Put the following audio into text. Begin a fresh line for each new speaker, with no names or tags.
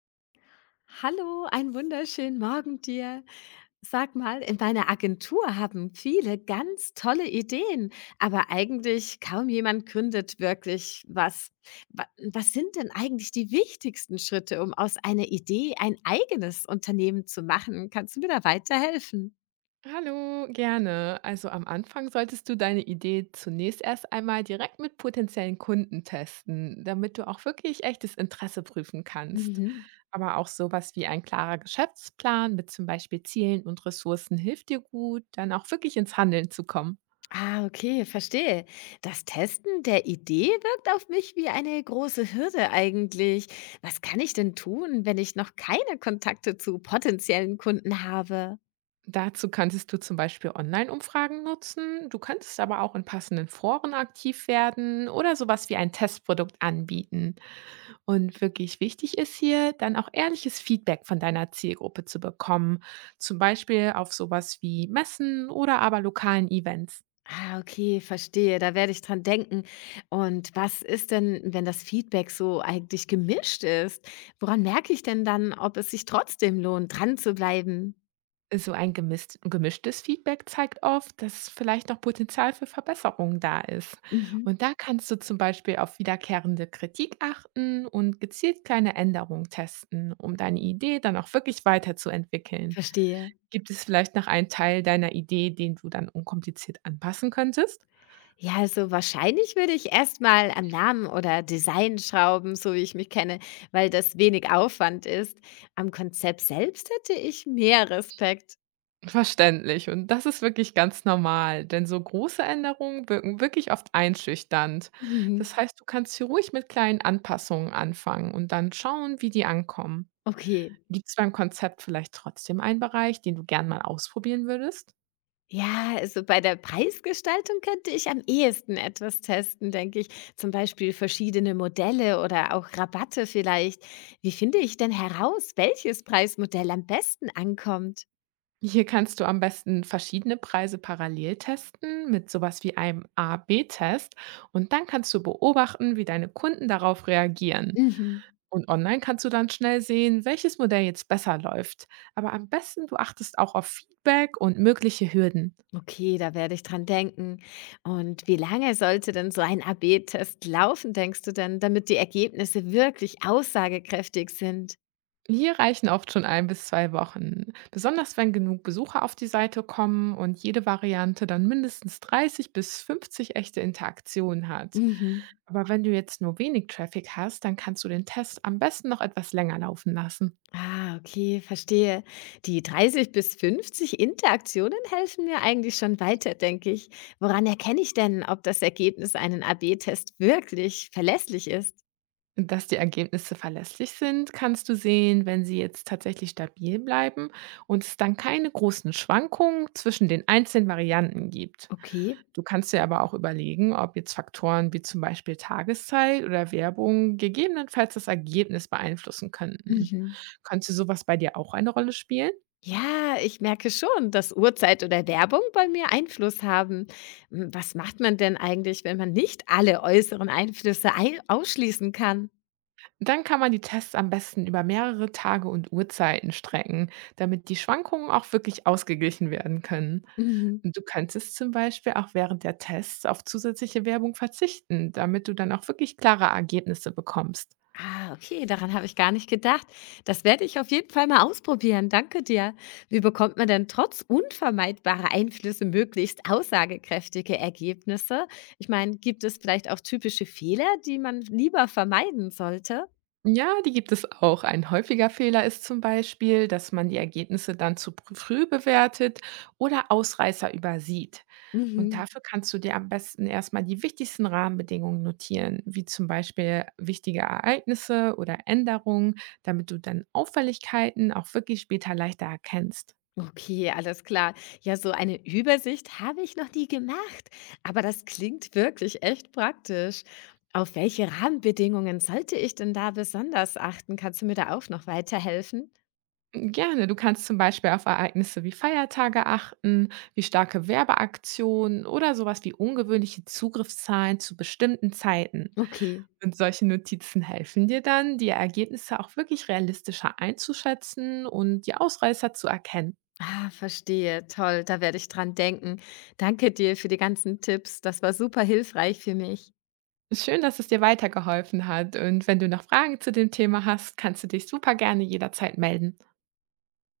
Hallo, einen wunderschönen Morgen dir. Sag mal, in meiner Agentur haben viele ganz tolle Ideen, aber eigentlich kaum jemand gründet wirklich was. Was sind denn eigentlich die wichtigsten Schritte, um aus einer Idee ein eigenes Unternehmen zu machen? Kannst du mir da weiterhelfen?
Hallo, gerne. Also am Anfang solltest du deine Idee zunächst erst einmal direkt mit potenziellen Kunden testen, damit du auch wirklich echtes Interesse prüfen kannst.
Mhm.
Aber auch sowas wie ein klarer Geschäftsplan mit zum Beispiel Zielen und Ressourcen hilft dir gut, dann auch wirklich ins Handeln zu kommen.
Ah, okay, verstehe. Das Testen der Idee wirkt auf mich wie eine große Hürde eigentlich. Was kann ich denn tun, wenn ich noch keine Kontakte zu potenziellen Kunden habe?
Dazu kannst du zum Beispiel Online-Umfragen nutzen. Du könntest aber auch in passenden Foren aktiv werden oder sowas wie ein Testprodukt anbieten. Und wirklich wichtig ist hier, dann auch ehrliches Feedback von deiner Zielgruppe zu bekommen. Zum Beispiel auf sowas wie Messen oder aber lokalen Events.
Ah, okay, verstehe. Da werde ich dran denken. Und was ist denn, wenn das Feedback so eigentlich gemischt ist? Woran merke ich denn dann, ob es sich trotzdem lohnt, dran zu bleiben?
So ein gemisst gemischtes Feedback zeigt oft, dass vielleicht noch Potenzial für Verbesserungen da ist.
Mhm,
Und da kannst du zum Beispiel auf wiederkehrende Kritik achten und gezielt kleine Änderungen testen, um deine Idee dann auch wirklich weiterzuentwickeln.
verstehe.
Gibt es vielleicht noch einen Teil deiner Idee, den du dann unkompliziert anpassen könntest?
Ja, also wahrscheinlich würde ich erstmal am Namen oder Design schrauben, so wie ich mich kenne, weil das wenig Aufwand ist. Am Konzept selbst hätte ich mehr Respekt.
Verständlich, und das ist wirklich ganz normal, denn so große Änderungen wirken wirklich oft einschüchternd. Das
Mhm.
heißt, du kannst hier ruhig mit kleinen Anpassungen anfangen und dann schauen, wie die ankommen.
Okay.
Gibt es beim Konzept vielleicht trotzdem einen Bereich, den du gern mal ausprobieren würdest?
Ja, also bei der Preisgestaltung könnte ich am ehesten etwas testen, denke ich. Zum Beispiel verschiedene Modelle oder auch Rabatte vielleicht. Wie finde ich denn heraus, welches Preismodell am besten ankommt?
Hier kannst du am besten verschiedene Preise parallel testen mit sowas wie einem A-B-Test, und dann kannst du beobachten, wie deine Kunden darauf reagieren.
Mhm.
Und online kannst du dann schnell sehen, welches Modell jetzt besser läuft. Aber am besten du achtest auch auf Feedback und mögliche Hürden.
Okay, da werde ich dran denken. Und wie lange sollte denn so ein AB-Test laufen, denkst du denn, damit die Ergebnisse wirklich aussagekräftig sind?
Hier reichen oft schon 1 bis 2 Wochen, besonders wenn genug Besucher auf die Seite kommen und jede Variante dann mindestens 30 bis 50 echte Interaktionen hat.
Mhm.
Aber wenn du jetzt nur wenig Traffic hast, dann kannst du den Test am besten noch etwas länger laufen lassen.
Ah, okay, verstehe. Die 30 bis 50 Interaktionen helfen mir eigentlich schon weiter, denke ich. Woran erkenne ich denn, ob das Ergebnis einen AB-Test wirklich verlässlich ist?
Dass die Ergebnisse verlässlich sind, kannst du sehen, wenn sie jetzt tatsächlich stabil bleiben und es dann keine großen Schwankungen zwischen den einzelnen Varianten gibt.
Okay.
Du kannst dir aber auch überlegen, ob jetzt Faktoren wie zum Beispiel Tageszeit oder Werbung gegebenenfalls das Ergebnis beeinflussen könnten.
Mhm.
Könnte sowas bei dir auch eine Rolle spielen?
Ja, ich merke schon, dass Uhrzeit oder Werbung bei mir Einfluss haben. Hm, was macht man denn eigentlich, wenn man nicht alle äußeren Einflüsse ein ausschließen kann?
Dann kann man die Tests am besten über mehrere Tage und Uhrzeiten strecken, damit die Schwankungen auch wirklich ausgeglichen werden können.
Mhm.
Du könntest zum Beispiel auch während der Tests auf zusätzliche Werbung verzichten, damit du dann auch wirklich klare Ergebnisse bekommst.
Ah, okay, daran habe ich gar nicht gedacht. Das werde ich auf jeden Fall mal ausprobieren. Danke dir. Wie bekommt man denn trotz unvermeidbarer Einflüsse möglichst aussagekräftige Ergebnisse? Ich meine, gibt es vielleicht auch typische Fehler, die man lieber vermeiden sollte?
Ja, die gibt es auch. Ein häufiger Fehler ist zum Beispiel, dass man die Ergebnisse dann früh bewertet oder Ausreißer übersieht. Und
Mhm.
dafür kannst du dir am besten erstmal die wichtigsten Rahmenbedingungen notieren, wie zum Beispiel wichtige Ereignisse oder Änderungen, damit du dann Auffälligkeiten auch wirklich später leichter erkennst.
Okay, alles klar. Ja, so eine Übersicht habe ich noch nie gemacht, aber das klingt wirklich echt praktisch. Auf welche Rahmenbedingungen sollte ich denn da besonders achten? Kannst du mir da auch noch weiterhelfen?
Gerne, du kannst zum Beispiel auf Ereignisse wie Feiertage achten, wie starke Werbeaktionen oder sowas wie ungewöhnliche Zugriffszahlen zu bestimmten Zeiten.
Okay.
Und solche Notizen helfen dir dann, die Ergebnisse auch wirklich realistischer einzuschätzen und die Ausreißer zu erkennen.
Ah, verstehe. Toll, da werde ich dran denken. Danke dir für die ganzen Tipps. Das war super hilfreich für mich.
Schön, dass es dir weitergeholfen hat. Und wenn du noch Fragen zu dem Thema hast, kannst du dich super gerne jederzeit melden.